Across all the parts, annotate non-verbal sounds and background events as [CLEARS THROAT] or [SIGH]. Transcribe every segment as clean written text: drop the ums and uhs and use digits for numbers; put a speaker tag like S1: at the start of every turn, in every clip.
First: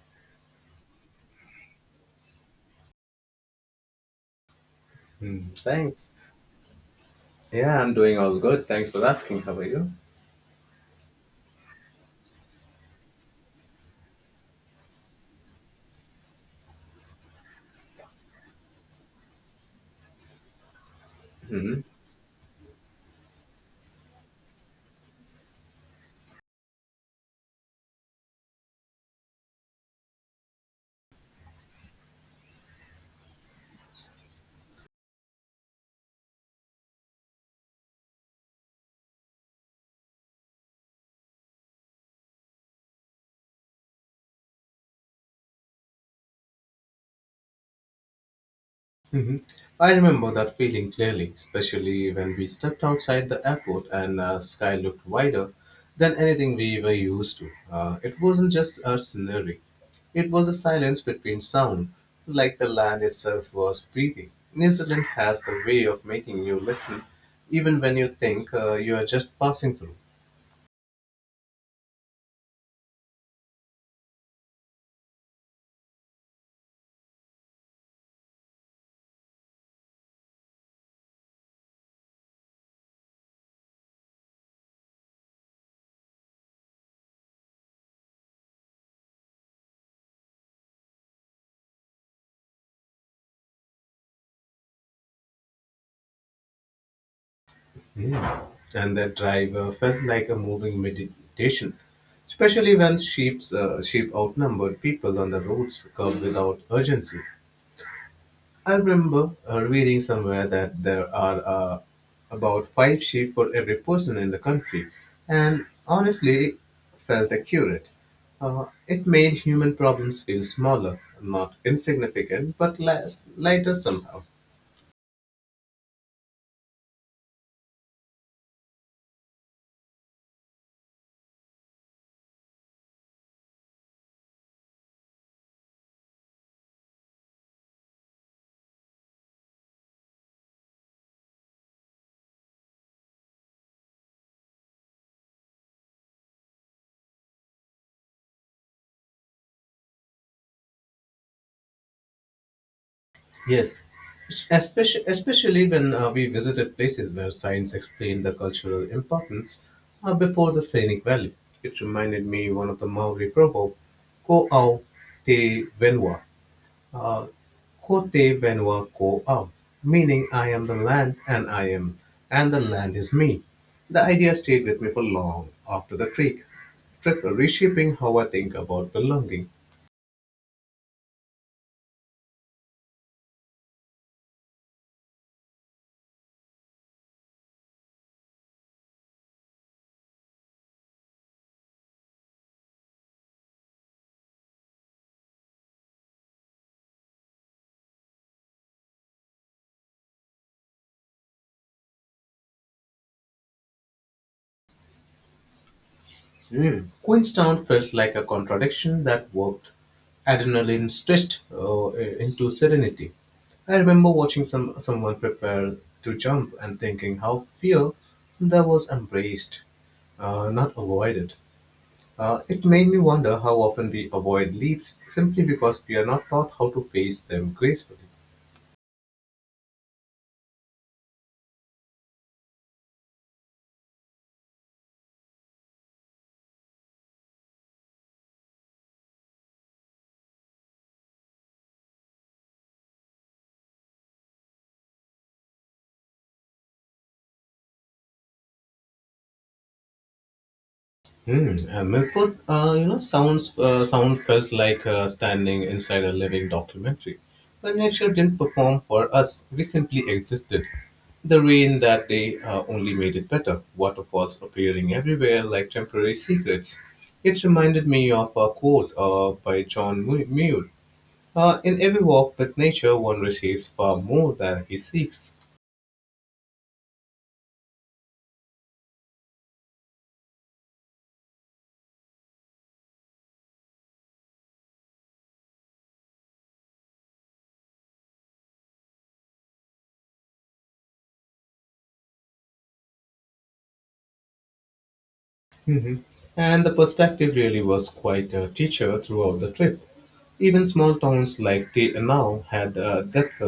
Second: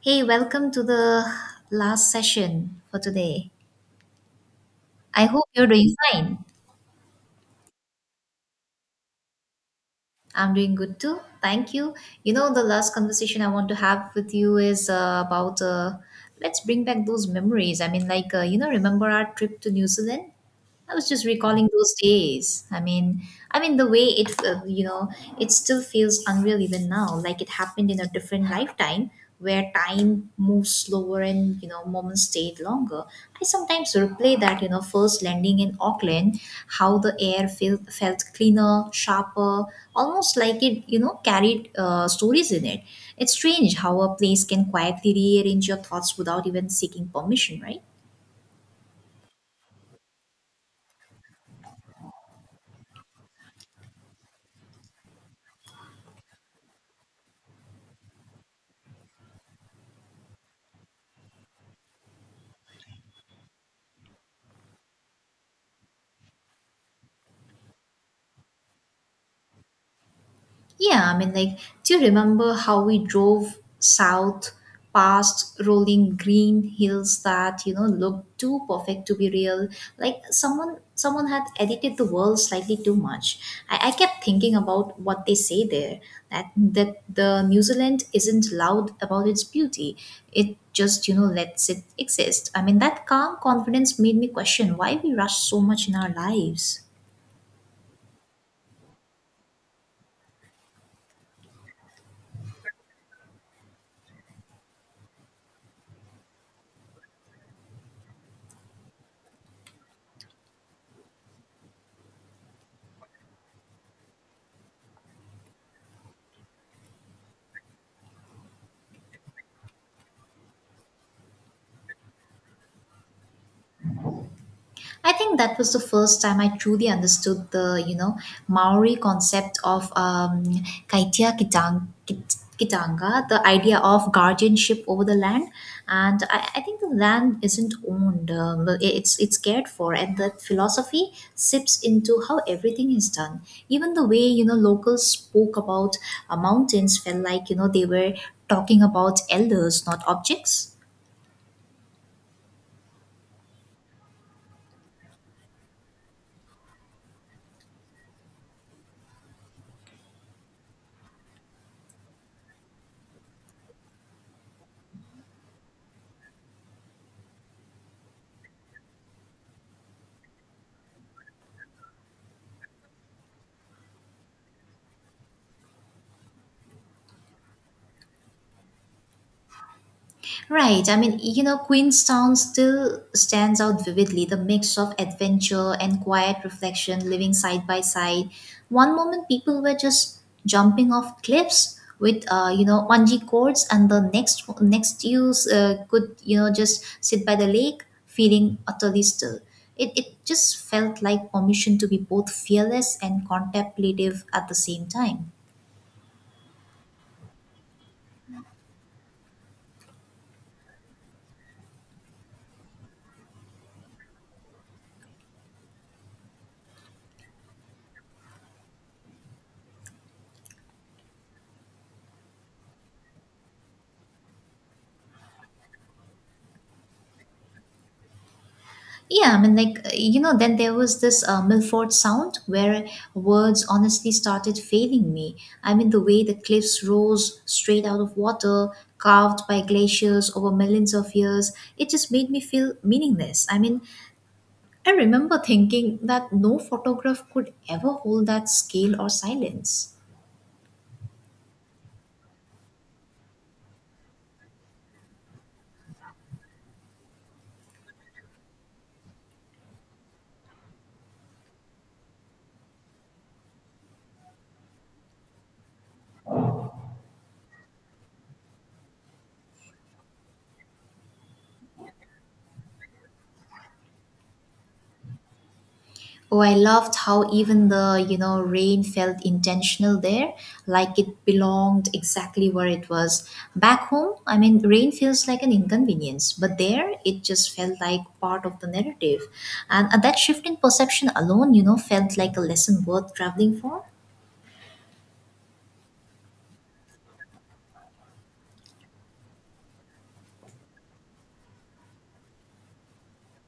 S1: Hey, welcome to the last session for today. I hope
S2: Hmm.
S1: you're doing
S2: Thanks.
S1: fine.
S2: Yeah, I'm doing all good. Thanks for asking. How are you?
S1: I'm doing good too. Thank you. You know, the last conversation I want to have with you is about let's bring back those memories. Remember our trip to New Zealand? I was just recalling
S2: Hmm.
S1: those days. I mean the way it, it still feels unreal even now. Like it happened in a different lifetime where time moves slower and moments stayed longer. I sometimes replay that first landing in Auckland, how the air felt cleaner, sharper, almost like it carried stories in it. It's strange how a place can quietly rearrange your thoughts without even seeking permission, right?
S2: Hmm. I remember that feeling clearly, especially when we stepped outside the airport and sky looked wider than anything we were used to. It wasn't just a scenery; it was a silence between sound, like the land itself was breathing. New Zealand has the way of making you listen, even when you think you are just passing through.
S1: Yeah, I mean, like, do you remember how we drove south past rolling green hills that, you know, looked too perfect to be real? Like someone had edited the world slightly too much. I kept thinking about what they say there, that the New Zealand isn't loud about its beauty. It just, you know, lets it exist. I mean, that calm confidence made me question why we rush so much in our lives.
S2: Mm. And that drive felt like a moving meditation, especially when sheep outnumbered people on the roads curved without urgency. I remember reading somewhere that there are about five sheep for every person in the country, and honestly, felt accurate. It made human problems feel smaller, not insignificant, but less lighter somehow.
S1: I think that was the first time I truly understood the, you know, Maori concept of kitanga, the idea of guardianship over the land. And I think the land isn't owned, but it's cared for. And that philosophy sips into how everything is done. Even the way, you know, locals spoke about mountains felt like, you know, they were talking about elders, not objects.
S2: Yes, especially when we visited places where science explained the cultural importance before the scenic value. It reminded me one of the Maori proverb, ko au te venua, uh, ko te venua ko au, meaning I am the land and I am, and the land is me. The idea stayed with me for long after the trip reshaping how I think about belonging.
S1: Right. I mean, you know, Queenstown still stands out vividly the mix of adventure and quiet reflection living side by side. One moment, people were just jumping off cliffs with, bungee cords, and the next you could, you know, just sit by the lake feeling utterly still. It just felt like permission to be both fearless and contemplative at the same time.
S2: Mm. Queenstown felt like a contradiction that worked. Adrenaline stretched into serenity. I remember watching someone prepare to jump and thinking how fear that was embraced, not avoided. It made me wonder how often we avoid leaps simply because we are not taught how to face them gracefully.
S1: Yeah, then there was this Milford sound where words honestly started failing me. I mean, the way the cliffs rose straight out of water, carved by glaciers over millions of years, it just made me feel meaningless. I mean, I remember thinking that no photograph could ever hold that scale or silence.
S2: Hmm. Milford Sound felt like standing inside a living documentary. But nature didn't perform for us; we simply existed. The rain that day only made it better. Waterfalls appearing everywhere like temporary secrets. It reminded me of a quote by John Muir. In every walk with nature, one receives far more than he seeks.
S1: Oh, I loved how even the, you know, rain felt intentional there, like it belonged exactly where it was. Back home, I mean, rain feels like an inconvenience, but there it just felt like part of the narrative. And that shift in perception alone, you know, felt like a lesson worth traveling for.
S2: Mhm. And the perspective really was quite a teacher throughout the trip. Even small towns like Te Anau had a depth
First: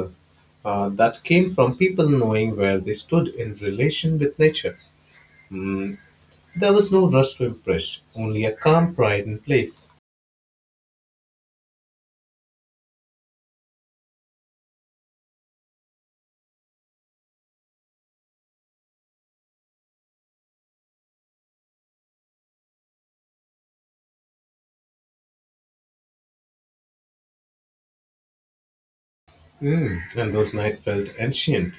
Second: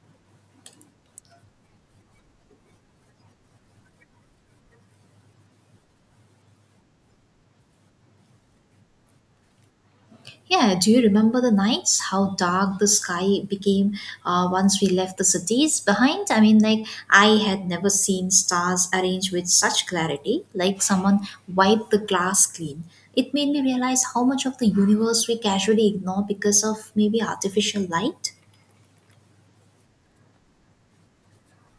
S2: that came from people knowing where they stood in relation with nature. Mm, there was no rush to impress, only a calm pride in place.
S1: Yeah, do you remember the nights? How dark the sky became once we left the cities behind? I mean, like, I had never seen stars arranged with such clarity, like someone wiped the glass clean. It made me realize how much of the universe we casually ignore because of maybe artificial light.
S2: And those nights felt ancient,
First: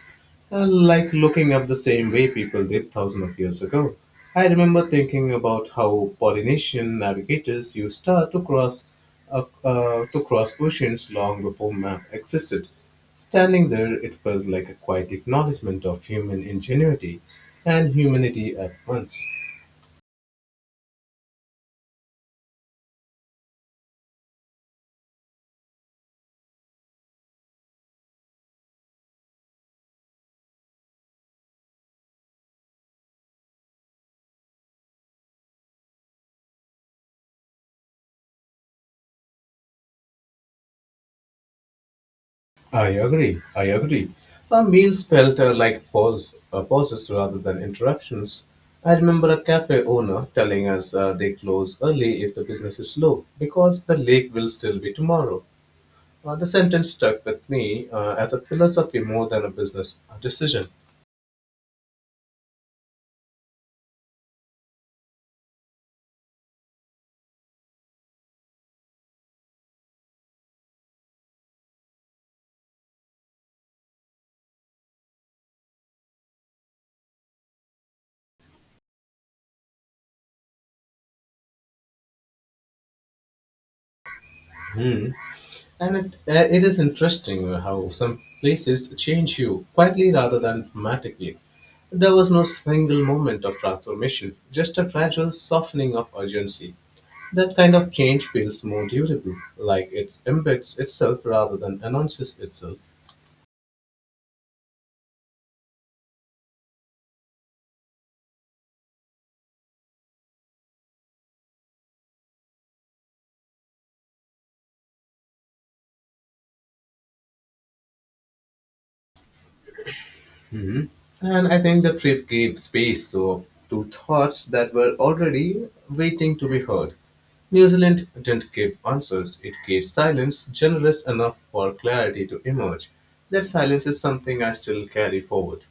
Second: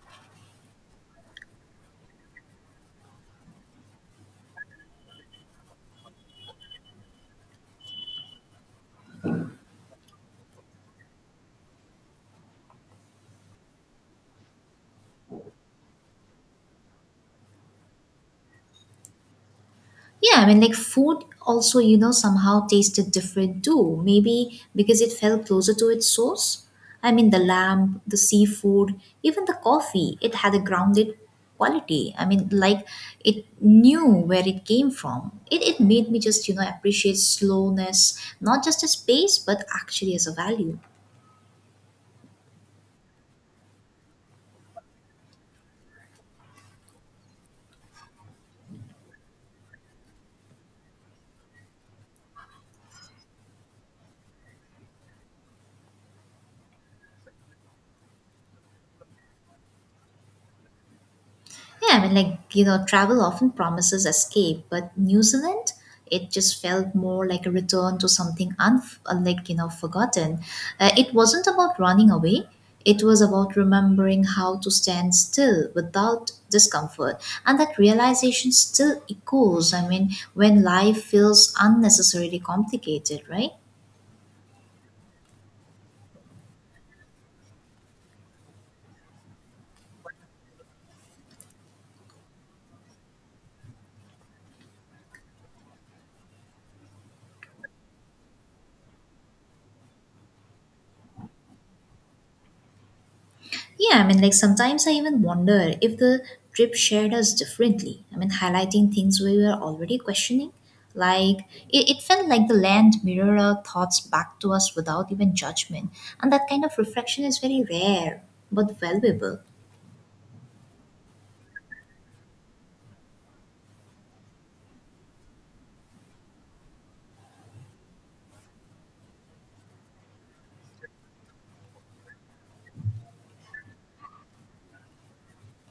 S2: like looking up the same way people did thousands of years ago. I remember thinking about how Polynesian navigators used star to cross oceans long before map existed. Standing there, it felt like a quiet acknowledgement of human ingenuity and humanity at once.
S1: Yeah, I mean, like food also, you know, somehow tasted different too. Maybe because it felt closer to its source. I mean, the lamb, the seafood, even the coffee, it had a grounded quality. I mean, like it knew where it came from. It made me just, you know, appreciate slowness, not just as space, but actually as a value.
S2: I agree. I agree. Our meals felt like pauses rather than interruptions. I remember a cafe owner telling us they close early if the business is slow because the lake will still be tomorrow. The sentence stuck with me as a philosophy more than a business decision.
S1: Yeah, I mean, like, you know, travel often promises escape, but New Zealand, it just felt more like a return to something like, you know, forgotten. It wasn't about running away. It was about remembering how to stand still without discomfort. And that realization still echoes, I mean, when life feels unnecessarily complicated, right?
S2: And it is interesting how some places change you quietly rather than dramatically. There was no single moment of transformation, just a gradual softening of urgency. That kind of change feels more durable, like it embeds itself rather than announces itself.
S1: Yeah, I mean, like sometimes I even wonder if the trip shared us differently. I mean, highlighting things we were already questioning. Like, it felt like the land mirrored our thoughts back to us without even judgment. And that kind of reflection is very rare but valuable.
S2: Mhm. And I think the trip gave space to thoughts that were already waiting to be heard. New Zealand didn't give answers, it gave silence generous enough for clarity to emerge. That silence is something I still carry forward.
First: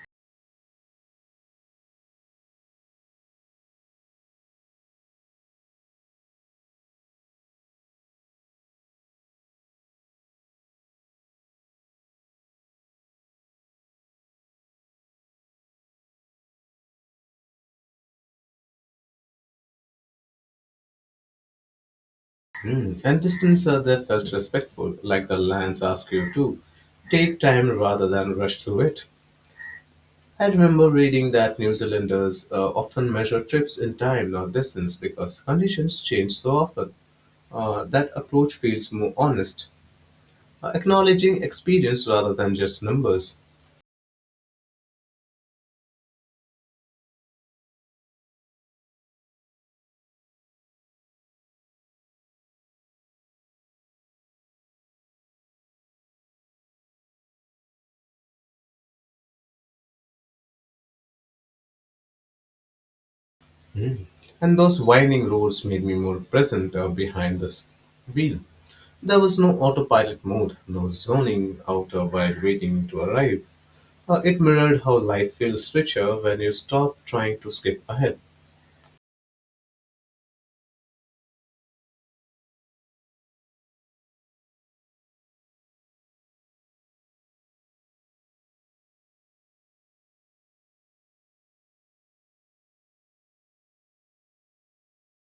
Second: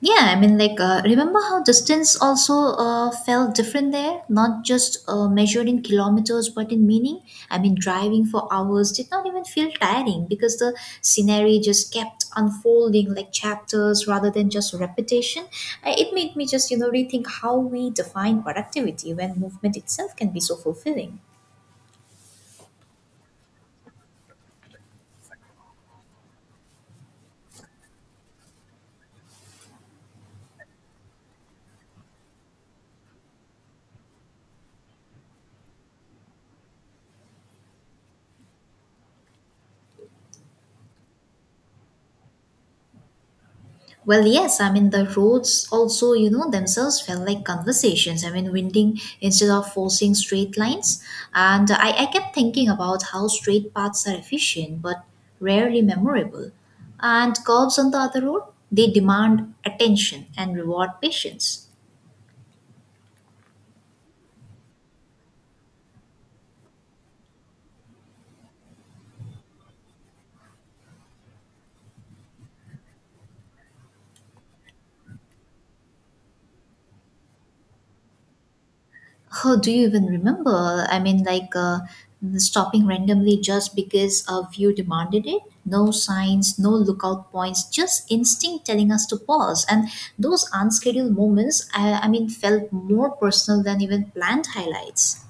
S1: Yeah, remember how distance also felt different there? Not just measured in kilometers, but in meaning. I mean, driving for hours did not even feel tiring because the scenery just kept unfolding like chapters rather than just repetition. It made me just, you know, rethink how we define productivity when movement itself can be so fulfilling.
S2: And distance there felt respectful, like the lands ask you to. Take time rather than rush through it. I remember reading that New Zealanders often measure trips in time, not distance, because conditions change so often. That approach feels more honest, acknowledging experience rather than just numbers.
S1: Well, yes, I mean, the roads also, you know, themselves felt like conversations. I mean, winding instead of forcing straight lines. And I kept thinking about how straight paths are efficient but rarely memorable. And curves on the other road, they demand attention and reward patience.
S2: Mm. And those winding roads made me more present behind the wheel. There was no autopilot mode, no zoning out while waiting to arrive. It mirrored how life feels richer when you stop trying to skip ahead.
S1: How do you even remember? I mean, like stopping randomly just because a view demanded it? No signs, no lookout points, just instinct telling us to pause. And those unscheduled moments, I mean, felt more personal than even planned highlights.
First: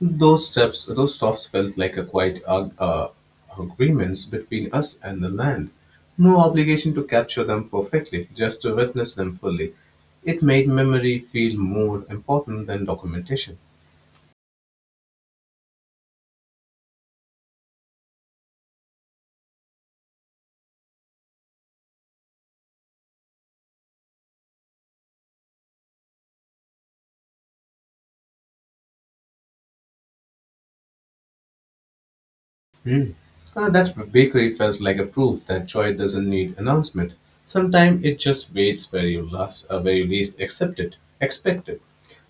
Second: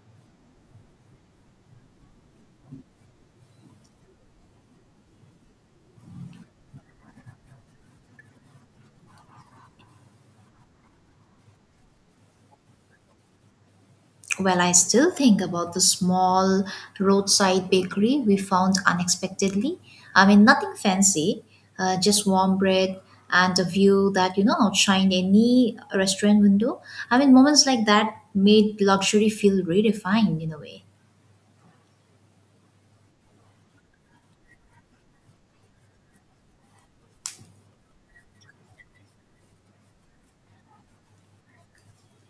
S2: Those stops felt like a quiet agreements between us and the land. No obligation to capture them perfectly, just to witness them fully. It made memory feel more important than documentation.
S1: Well, I still think about the small roadside bakery we found unexpectedly. I mean, nothing fancy, just warm bread and a view that, you know, outshined any restaurant window. I mean, moments like that made luxury feel redefined in a way.
S2: Hmm. That bakery felt like a proof that joy doesn't need announcement. Sometimes it just waits where you least expect it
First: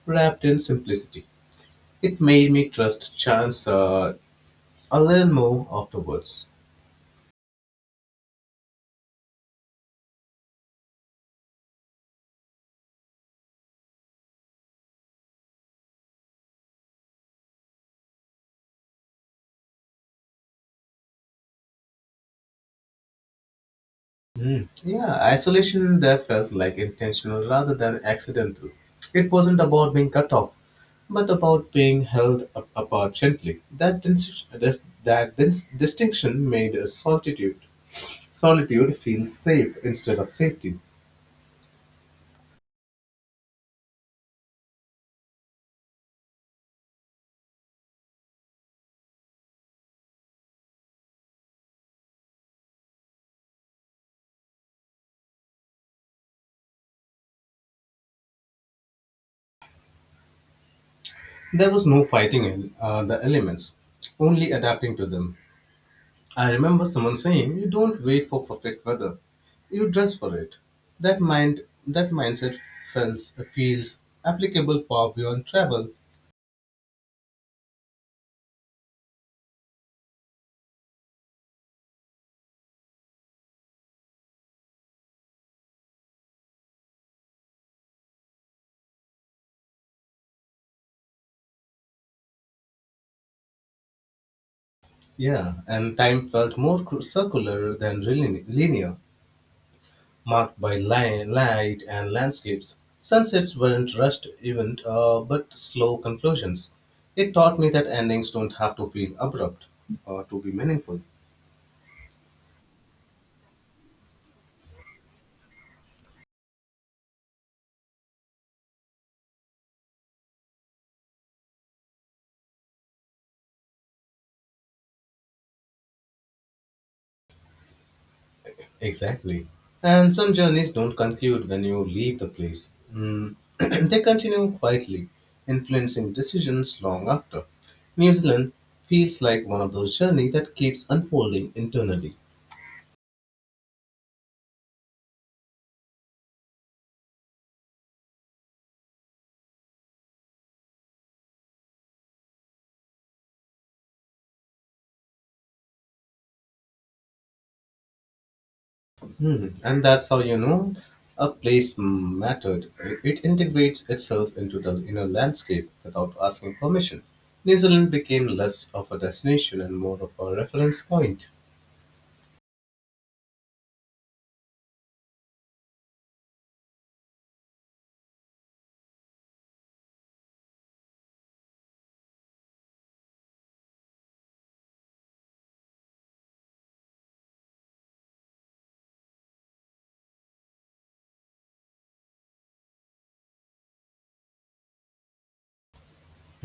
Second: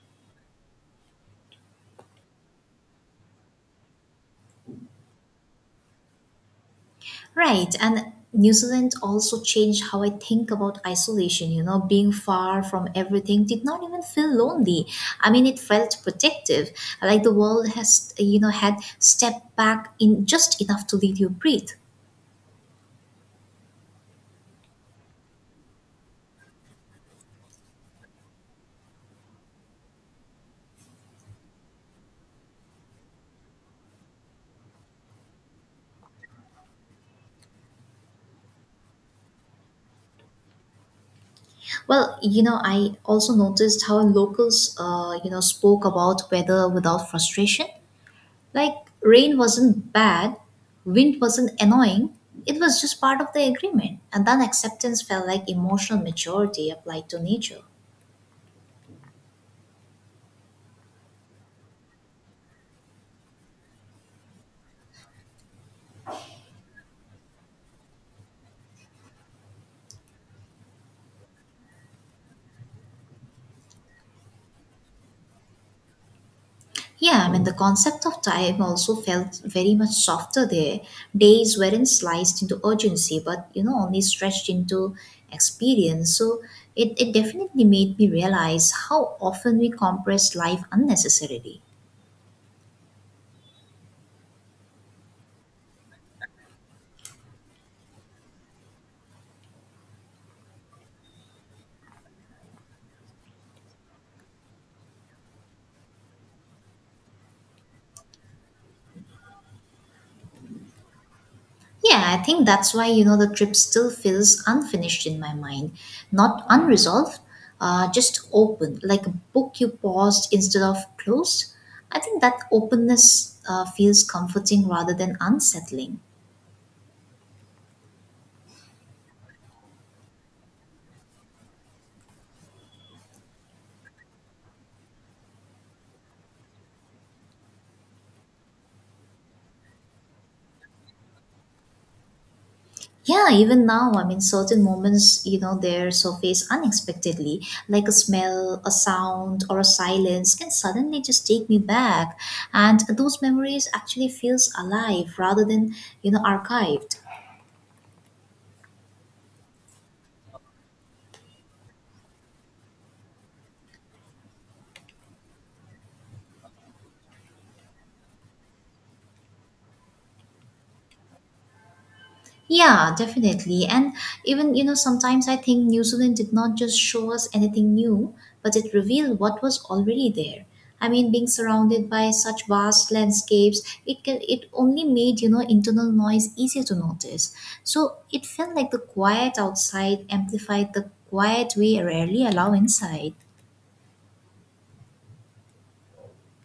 S2: wrapped in simplicity. It made me trust chance a little more afterwards.
S1: Right. And New Zealand also changed how I think about isolation. You know, being far from everything did not even feel lonely. I mean, it felt protective. Like the world has, you know, had stepped back in just enough to let you breathe.
S2: Mm. Yeah, isolation there felt like intentional rather than accidental. It wasn't about being cut off, but about being held apart gently. That, dis- this, that distinction made a solitude. Solitude feels safe instead of safety.
S1: Well, you know, I also noticed how locals, you know, spoke about weather without frustration. Like, rain wasn't bad, wind wasn't annoying, it was just part of the agreement. And then acceptance felt like emotional maturity applied to nature.
S2: There was no fighting in the elements, only adapting to them. I remember someone saying, "You don't wait for perfect weather; you dress for it." That mindset feels applicable far beyond travel.
S1: Yeah, I mean, the concept of time also felt very much softer there. Days weren't sliced into urgency, but you know, only stretched into experience. So it definitely made me realize how often we compress life unnecessarily.
S2: Yeah, and time felt more circular than really linear, marked by light and landscapes. Sunsets weren't rushed event, but slow conclusions. It taught me that endings don't have to feel abrupt to be meaningful.
S1: Yeah, I think that's why, you know, the trip still feels unfinished in my mind. Not unresolved, just open, like a book you paused instead of closed. I think that openness feels comforting rather than unsettling.
S2: Exactly. And some journeys don't conclude when you leave the place. [CLEARS THROAT] They continue quietly, influencing decisions long after. New Zealand feels like one of those journeys that keeps unfolding internally.
S1: Yeah, even now, I mean, certain moments, you know, they surface unexpectedly, like a smell, a sound, or a silence can suddenly just take me back. And those memories actually feels alive rather than, you know, archived.
S2: And that's how you know a place mattered. It integrates itself into the inner landscape without asking permission. New Zealand became less of a destination and more of a reference point.
S1: Yeah, definitely. And even, you know, sometimes I think New Zealand did not just show us anything new, but it revealed what was already there. I mean, being surrounded by such vast landscapes, it only made, you know, internal noise easier to notice. So it felt like the quiet outside amplified the quiet we rarely allow inside.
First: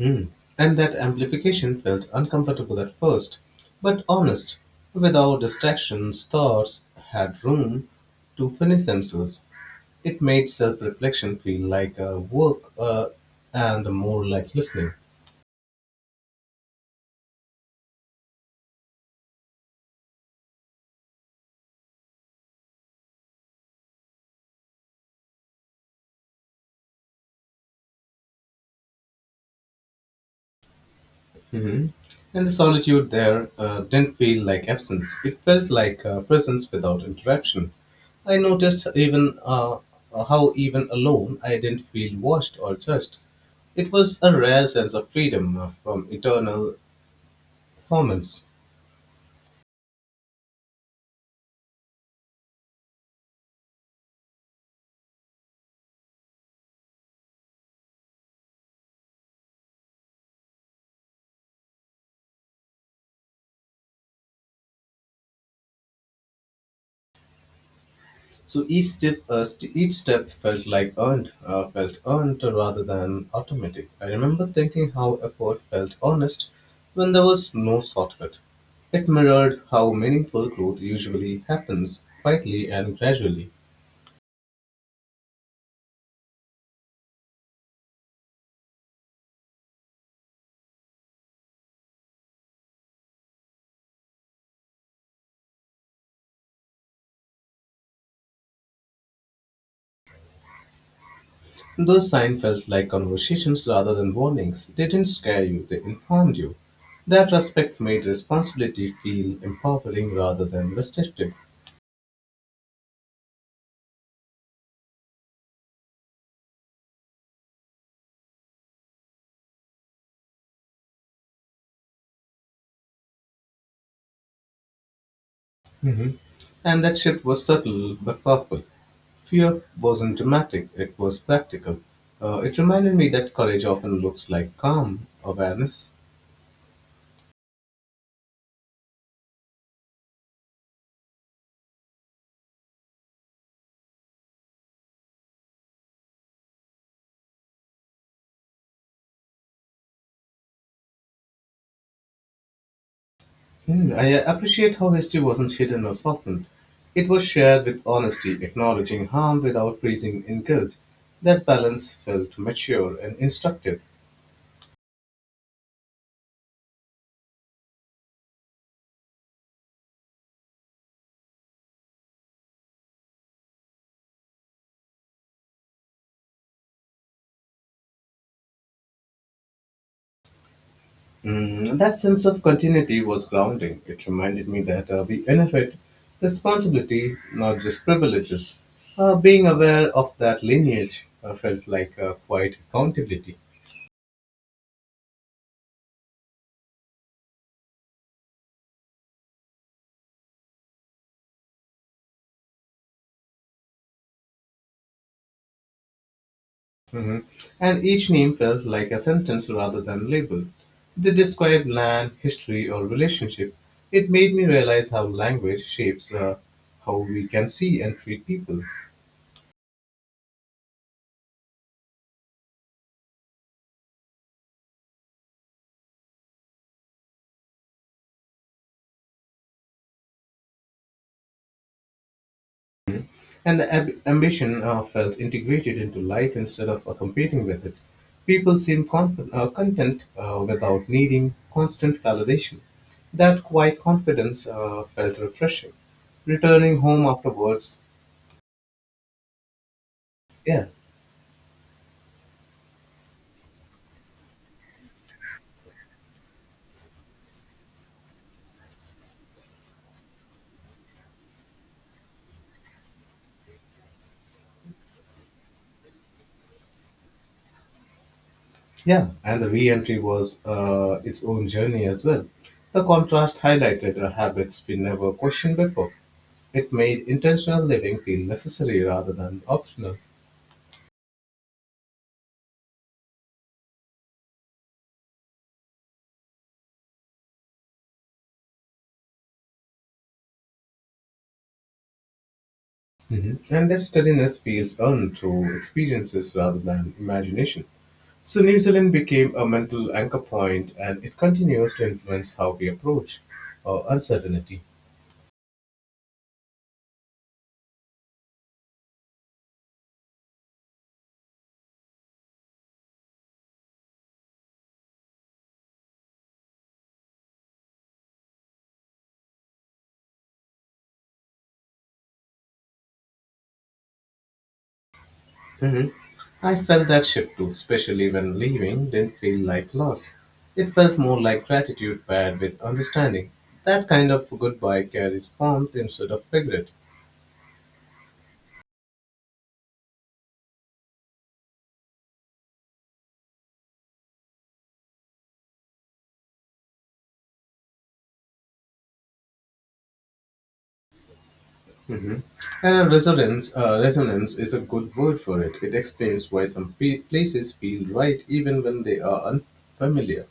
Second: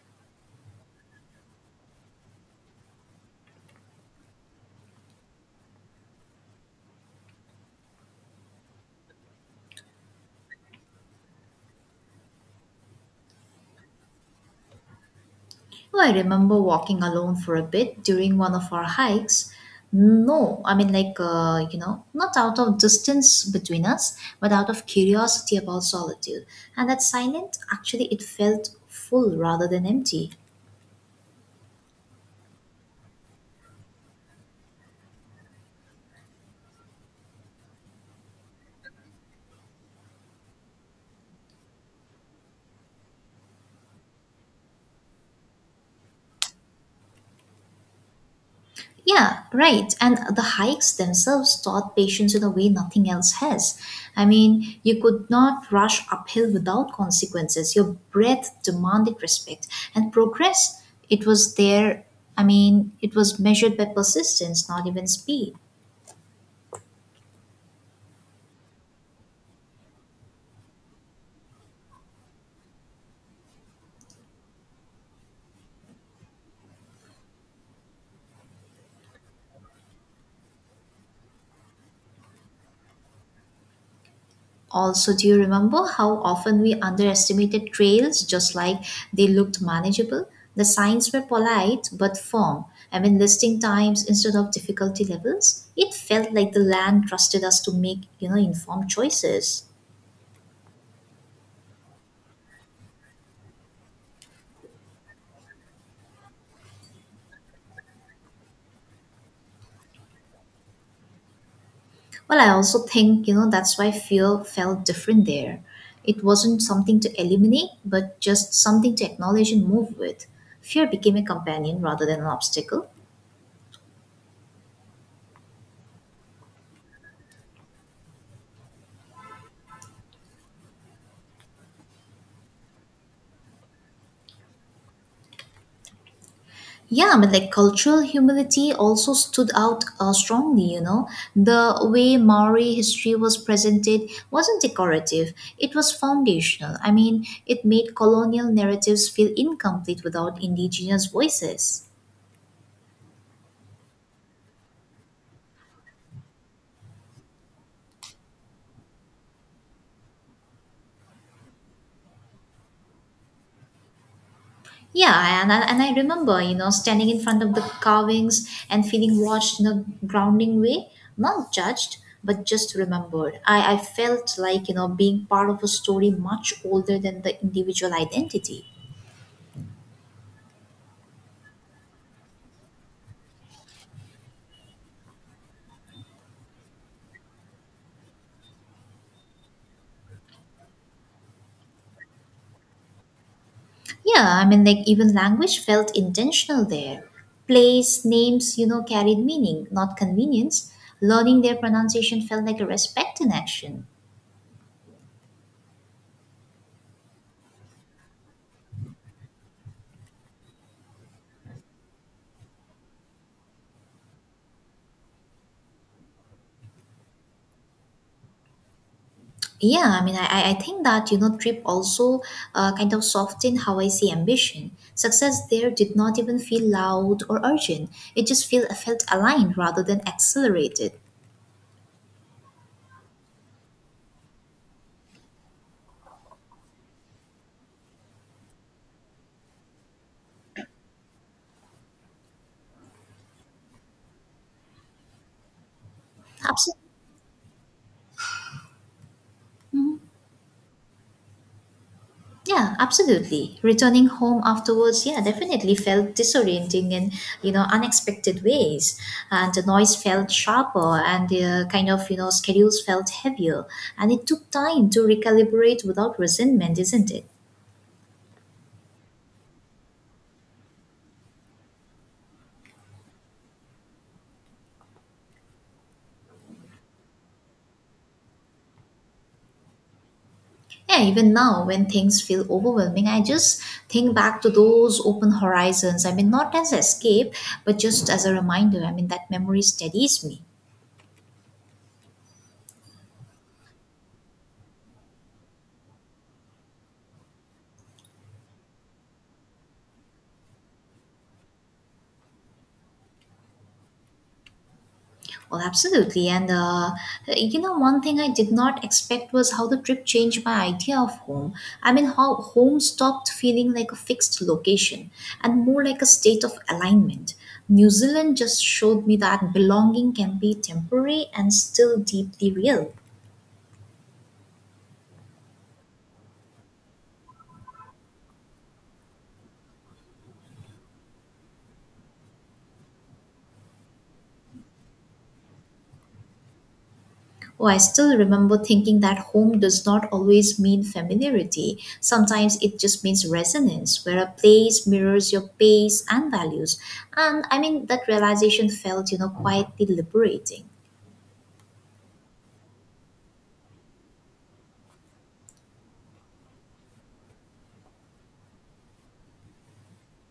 S2: Mm. And that amplification felt uncomfortable at first, but honest. Without distractions, thoughts had room to finish themselves. It made self reflection feel like a work and more like listening.
S1: Oh, I remember walking alone for a bit during one of our hikes. No, I mean, like, not out of distance between us, but out of curiosity about solitude. And that silence, actually, it felt full rather than empty.
S2: Mhm. And the solitude there didn't feel like absence, it felt like presence without interruption. I noticed even how, even alone, I didn't feel watched or judged. It was a rare sense of freedom from eternal performance.
S1: Yeah, right. And the hikes themselves taught patience in a way nothing else has. I mean, you could not rush uphill without consequences. Your breath demanded respect and progress. It was there. I mean, it was measured by persistence, not even speed.
S2: So each step felt like earned, felt earned rather than automatic. I remember thinking how effort felt honest when there was no shortcut. It mirrored how meaningful growth usually happens quietly and gradually.
S1: Also, do you remember how often we underestimated trails just like they looked manageable? The signs were polite but firm. I mean, listing times instead of difficulty levels. It felt like the land trusted us to make, you know, informed choices.
S2: Those signs felt like conversations rather than warnings. They didn't scare you, they informed you. That respect made responsibility feel empowering rather than restrictive.
S1: Well, I also think, you know, that's why fear felt different there. It wasn't something to eliminate, but just something to acknowledge and move with. Fear became a companion rather than an obstacle.
S2: Mhm. And that shift was subtle but powerful. Fear wasn't dramatic, it was practical. It reminded me that courage often looks like calm awareness.
S1: Yeah, but like cultural humility also stood out strongly, you know. The way Maori history was presented wasn't decorative, it was foundational. I mean, it made colonial narratives feel incomplete without indigenous voices.
S2: I appreciate how history wasn't hidden or softened. It was shared with honesty, acknowledging harm without freezing in guilt. That balance felt mature and instructive.
S1: Yeah, and I remember, you know, standing in front of the carvings and feeling watched in a grounding way, not judged, but just remembered. I felt like, you know, being part of a story much older than the individual identity.
S2: That sense of continuity was grounding. It reminded me that we inherit responsibility, not just privileges. Being aware of that lineage felt like a quiet accountability.
S1: Yeah, I mean, like even language felt intentional there. Place, names, you know, carried meaning, not convenience. Learning their pronunciation felt like a respect in action.
S2: Hmm. And each name felt like a sentence rather than label. They described land, history, or relationship. It made me realize how language shapes how we can see and treat people.
S1: Yeah, I mean, I think that, you know, trip also kind of softened how I see ambition. Success there did not even feel loud or urgent. It just felt aligned rather than accelerated.
S2: And the ambition felt integrated into life instead of competing with it. People seem content without needing constant validation. That quiet confidence felt refreshing. Returning
S1: Absolutely.
S2: home afterwards, yeah,
S1: Yeah, absolutely. Returning home afterwards, yeah, definitely felt disorienting in, you know, unexpected ways. And the noise felt sharper and the kind of, you know, schedules felt heavier. And it took time to recalibrate without resentment, isn't it?
S2: yeah, and the re entry was its own journey as well. The contrast highlighted habits we never questioned before. It made intentional living feel necessary rather than optional.
S1: Yeah, even now when things feel overwhelming, I just think back to those open horizons. I mean, not as escape, but just as a reminder. I mean, that memory steadies me.
S2: Mhm. And that steadiness feels earned through experiences rather than imagination. So, New Zealand became a mental anchor point and it continues to influence how we approach uncertainty.
S1: Well, absolutely. And one thing I did not expect was how the trip changed my idea of home. I mean, how home stopped feeling like a fixed location and more like a state of alignment. New Zealand just showed me that belonging can be temporary and still deeply real.
S2: Mhm. I felt that shift too, especially when leaving didn't feel like loss. It felt more like gratitude paired with understanding. That kind of goodbye carries warmth instead of regret.
S1: Oh, I still remember thinking that home does not always mean familiarity. Sometimes it just means resonance, where a place mirrors your pace and values. And I mean, that realization felt, quietly liberating.
S2: And resonance is a good word for it. It explains why some places feel right even when they are unfamiliar.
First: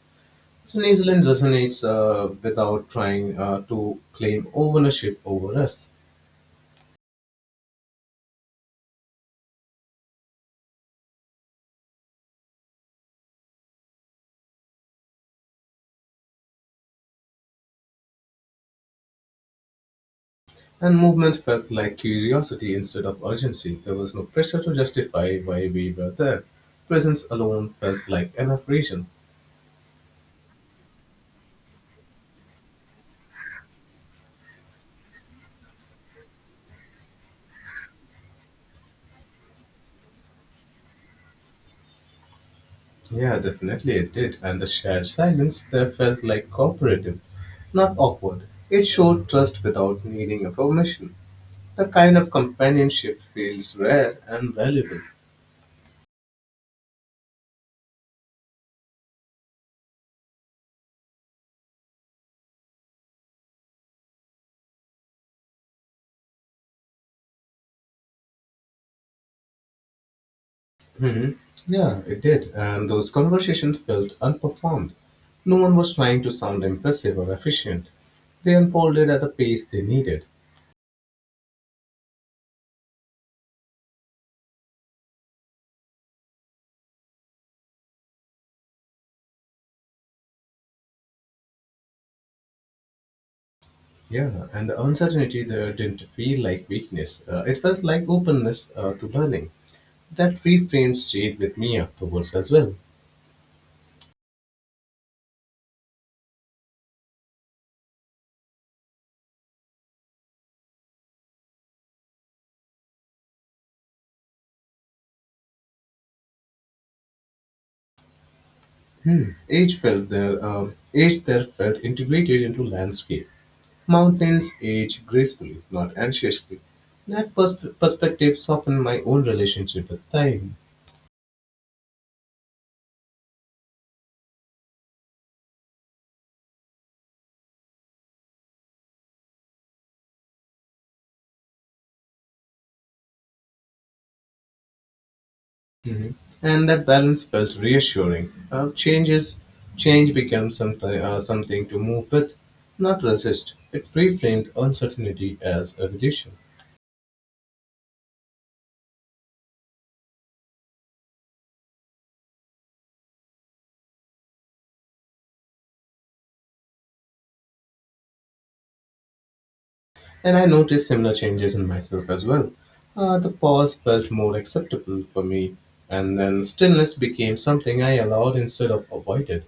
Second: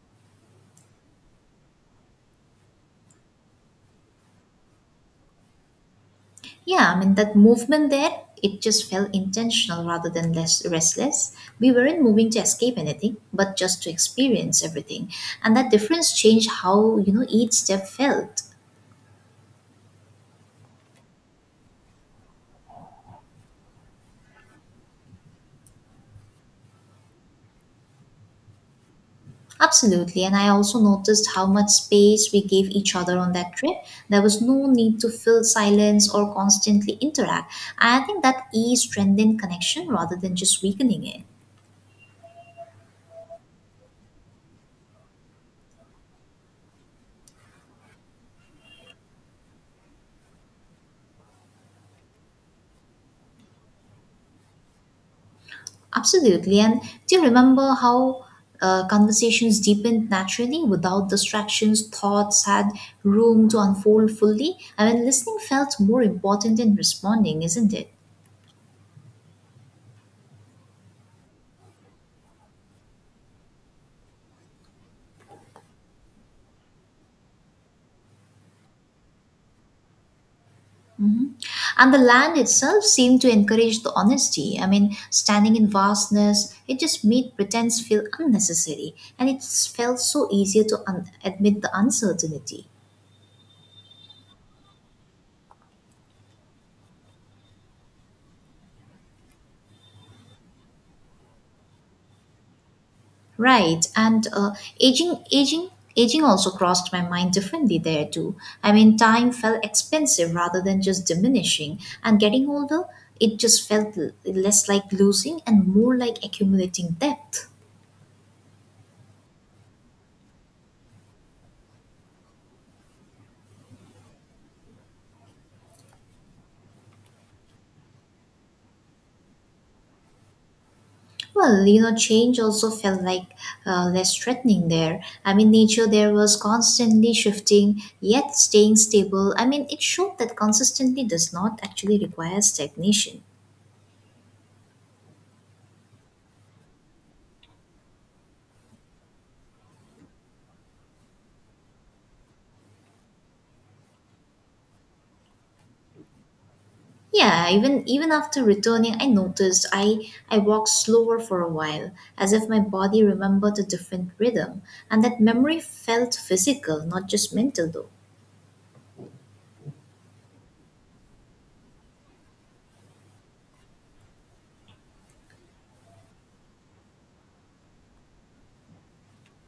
S2: So New Zealand resonates without trying to claim ownership over us.
S1: Yeah, I mean, that movement there, it just felt intentional rather than less restless. We weren't moving to escape anything, but just to experience everything. And that difference changed how, each step felt.
S2: And movement felt like curiosity instead of urgency. There was no pressure to justify why we were there. Presence alone felt like enough reason.
S1: Absolutely, and I also noticed how much space we gave each other on that trip. There was no need to fill silence or constantly interact. I think that ease strengthened connection rather than just weakening it.
S2: Yeah, definitely it did. And the shared silence there felt like cooperative, not awkward. It showed trust without needing a permission. The kind of companionship feels rare and valuable.
S1: Absolutely, and do you remember how conversations deepened naturally without distractions? Thoughts had room to unfold fully. I mean, listening felt more important than responding, isn't it?
S2: Hmm. Yeah, it did. And those conversations felt unperformed. No one was trying to sound impressive or efficient. They unfolded at the pace they needed.
S1: Mhm. And the land itself seemed to encourage the honesty. I mean, standing in vastness, it just made pretense feel unnecessary, and it felt so easier to admit the uncertainty.
S2: Yeah, and the uncertainty there didn't feel like weakness. It felt like openness to learning. That reframe stayed with me afterwards as well.
S1: Right, and aging, aging, aging also crossed my mind differently there too. I mean, time felt expensive rather than just diminishing, and getting older, it just felt less like losing and more like accumulating depth.
S2: Each there felt integrated into landscape. Mountains age gracefully, not anxiously. That perspective softened my own relationship with time.
S1: Well, you know, change also felt like less threatening there. I mean, nature there was constantly shifting, yet staying stable. I mean, it showed that consistency does not actually require stagnation.
S2: Mhm. And that balance felt reassuring. Change becomes something to move with, not resist. It reframed uncertainty as a reduction.
S1: Yeah, even after returning, I noticed I walked slower for a while, as if my body remembered a different rhythm, and that memory felt physical, not just mental though.
S2: And I noticed similar changes in myself as well. The pause felt more acceptable for me, and then stillness became something I allowed instead of avoided.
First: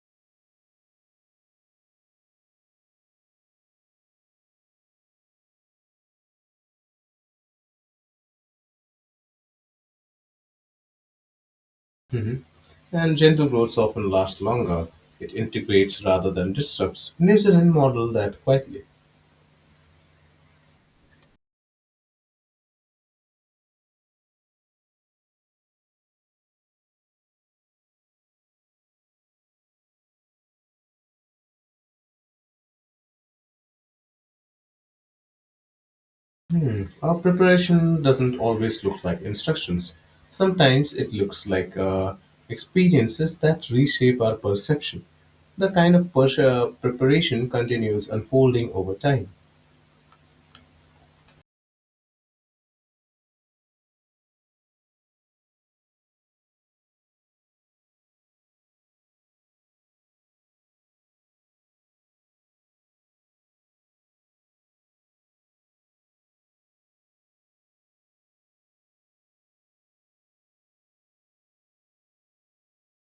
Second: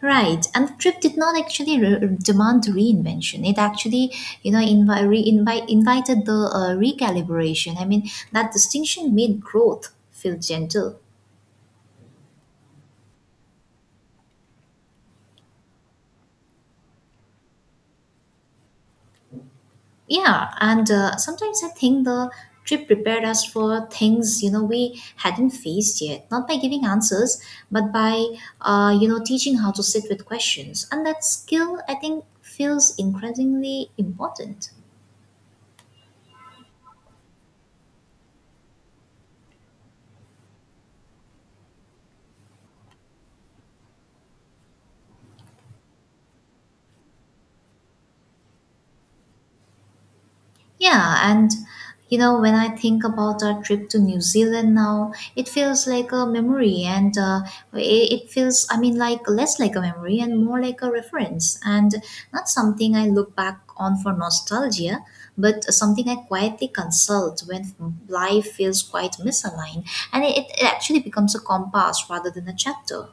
S1: Right, and the trip did not actually demand reinvention. It actually, you know, invited the recalibration. I mean, that distinction made growth feel gentle.
S2: Mhm. And gentle growths often last longer. It integrates rather than disrupts. New Zealand model that quietly.
S1: Yeah, and sometimes I think the trip prepared us for things you know we hadn't faced yet, not by giving answers, but by you know teaching how to sit with questions, and that skill I think feels increasingly important.
S2: Hmm. Our preparation doesn't always look like instructions. Sometimes it looks like experiences that reshape our perception. The kind of preparation continues unfolding over time.
S1: Yeah, and you know, when I think about our trip to New Zealand now, it feels like a memory, and it feels, I mean, like less like a memory and more like a reference, and not something I look back on for nostalgia, but something I quietly consult when life feels quite misaligned, and it actually becomes a compass rather than a chapter.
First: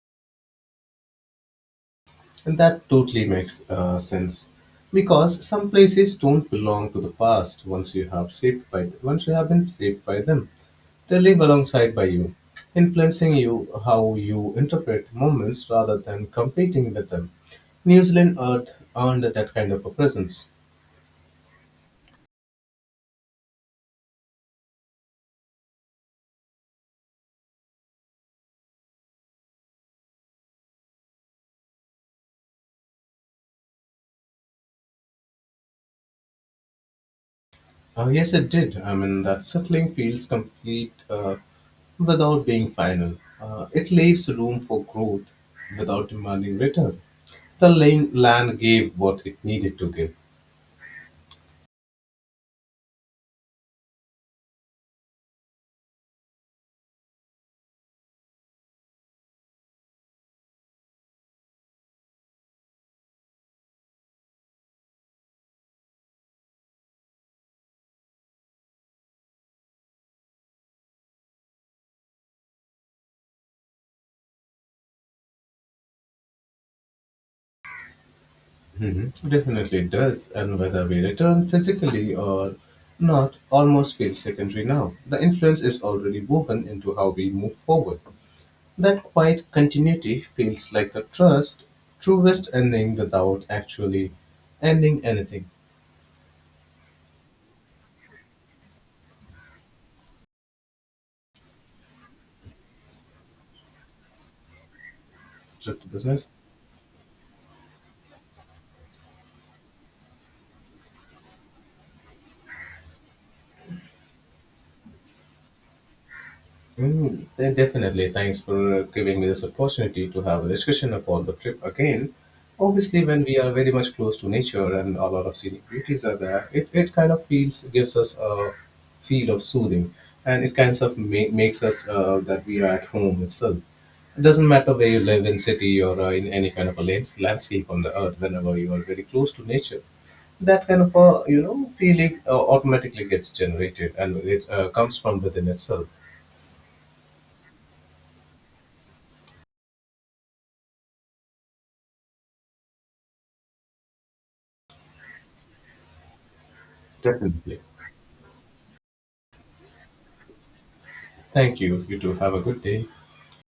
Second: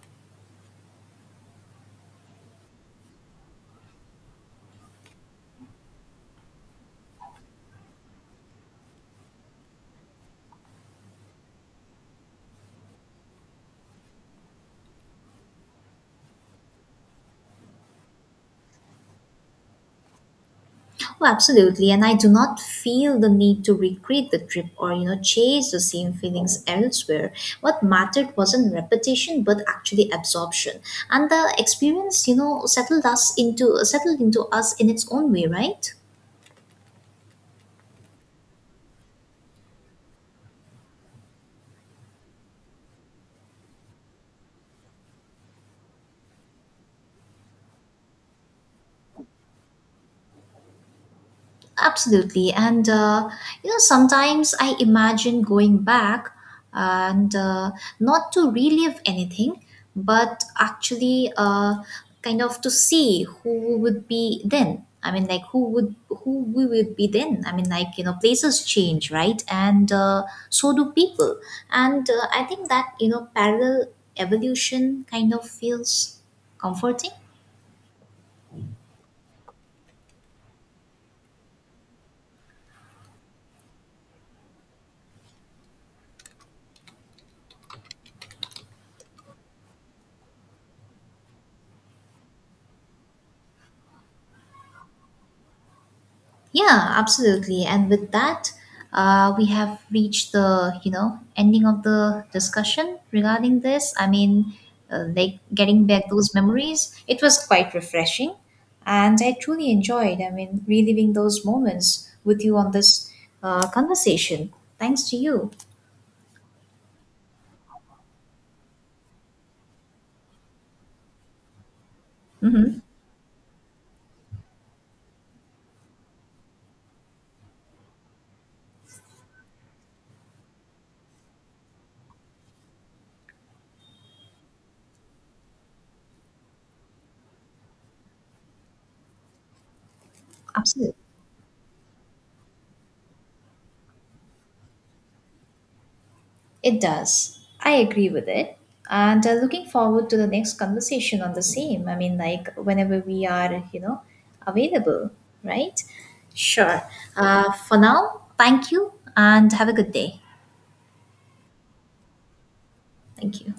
S2: And that totally makes sense because some places don't belong to the past once you have been shaped by them. They live alongside by you, influencing you how you interpret moments rather than competing with them. New Zealand earth earned that kind of a presence.
S1: Oh, absolutely. And I do not feel the need to recreate the trip or, you know, chase the same feelings elsewhere. What mattered wasn't repetition, but actually absorption. And the experience, you know, settled into us in its own way, right?
S2: Yes, it did. I mean, that settling feels complete without being final. It leaves room for growth without demanding return. The land gave what it needed to give.
S1: Absolutely. And you know, sometimes I imagine going back and not to relive anything, but actually kind of to see who would be then. I mean, like who we would be then. I mean, like you know, places change, right? And so do people. And I think that you know, parallel evolution kind of feels comforting.
S2: Mhm. Definitely it does. And whether we return physically or not almost feels secondary now. The influence is already woven into how we move forward. That quiet continuity feels like the truest ending without actually ending anything.
S1: Yeah, absolutely. And with that, we have reached the you know ending of the discussion regarding this. I mean, like
S2: Trip
S1: getting
S2: to the
S1: back
S2: next.
S1: those memories, it was quite refreshing, and I truly enjoyed. I mean, reliving those moments with you on this conversation. Thanks to you.
S2: Mm. Then definitely. Thanks for giving me this opportunity to have a discussion about the trip again.
S1: Mm-hmm.
S2: Obviously, when we are very much close to nature and a lot of scenic beauties are there, it kind of feels gives us a feel of soothing, and it kind of makes us that we are at home itself. It doesn't matter where you live in city or in any kind of a landscape on the earth. Whenever you are very close to nature, that kind
S1: Absolutely.
S2: of a feeling automatically gets generated and it comes from within itself.
S1: It does. I agree with it. And looking forward to the next conversation on the same. I mean, like whenever we are, you know, available, right? Sure. Uh,
S2: Definitely.
S1: for now, thank you and have a good day.
S2: Thank you. You too. Have a good day.
S1: Thank you.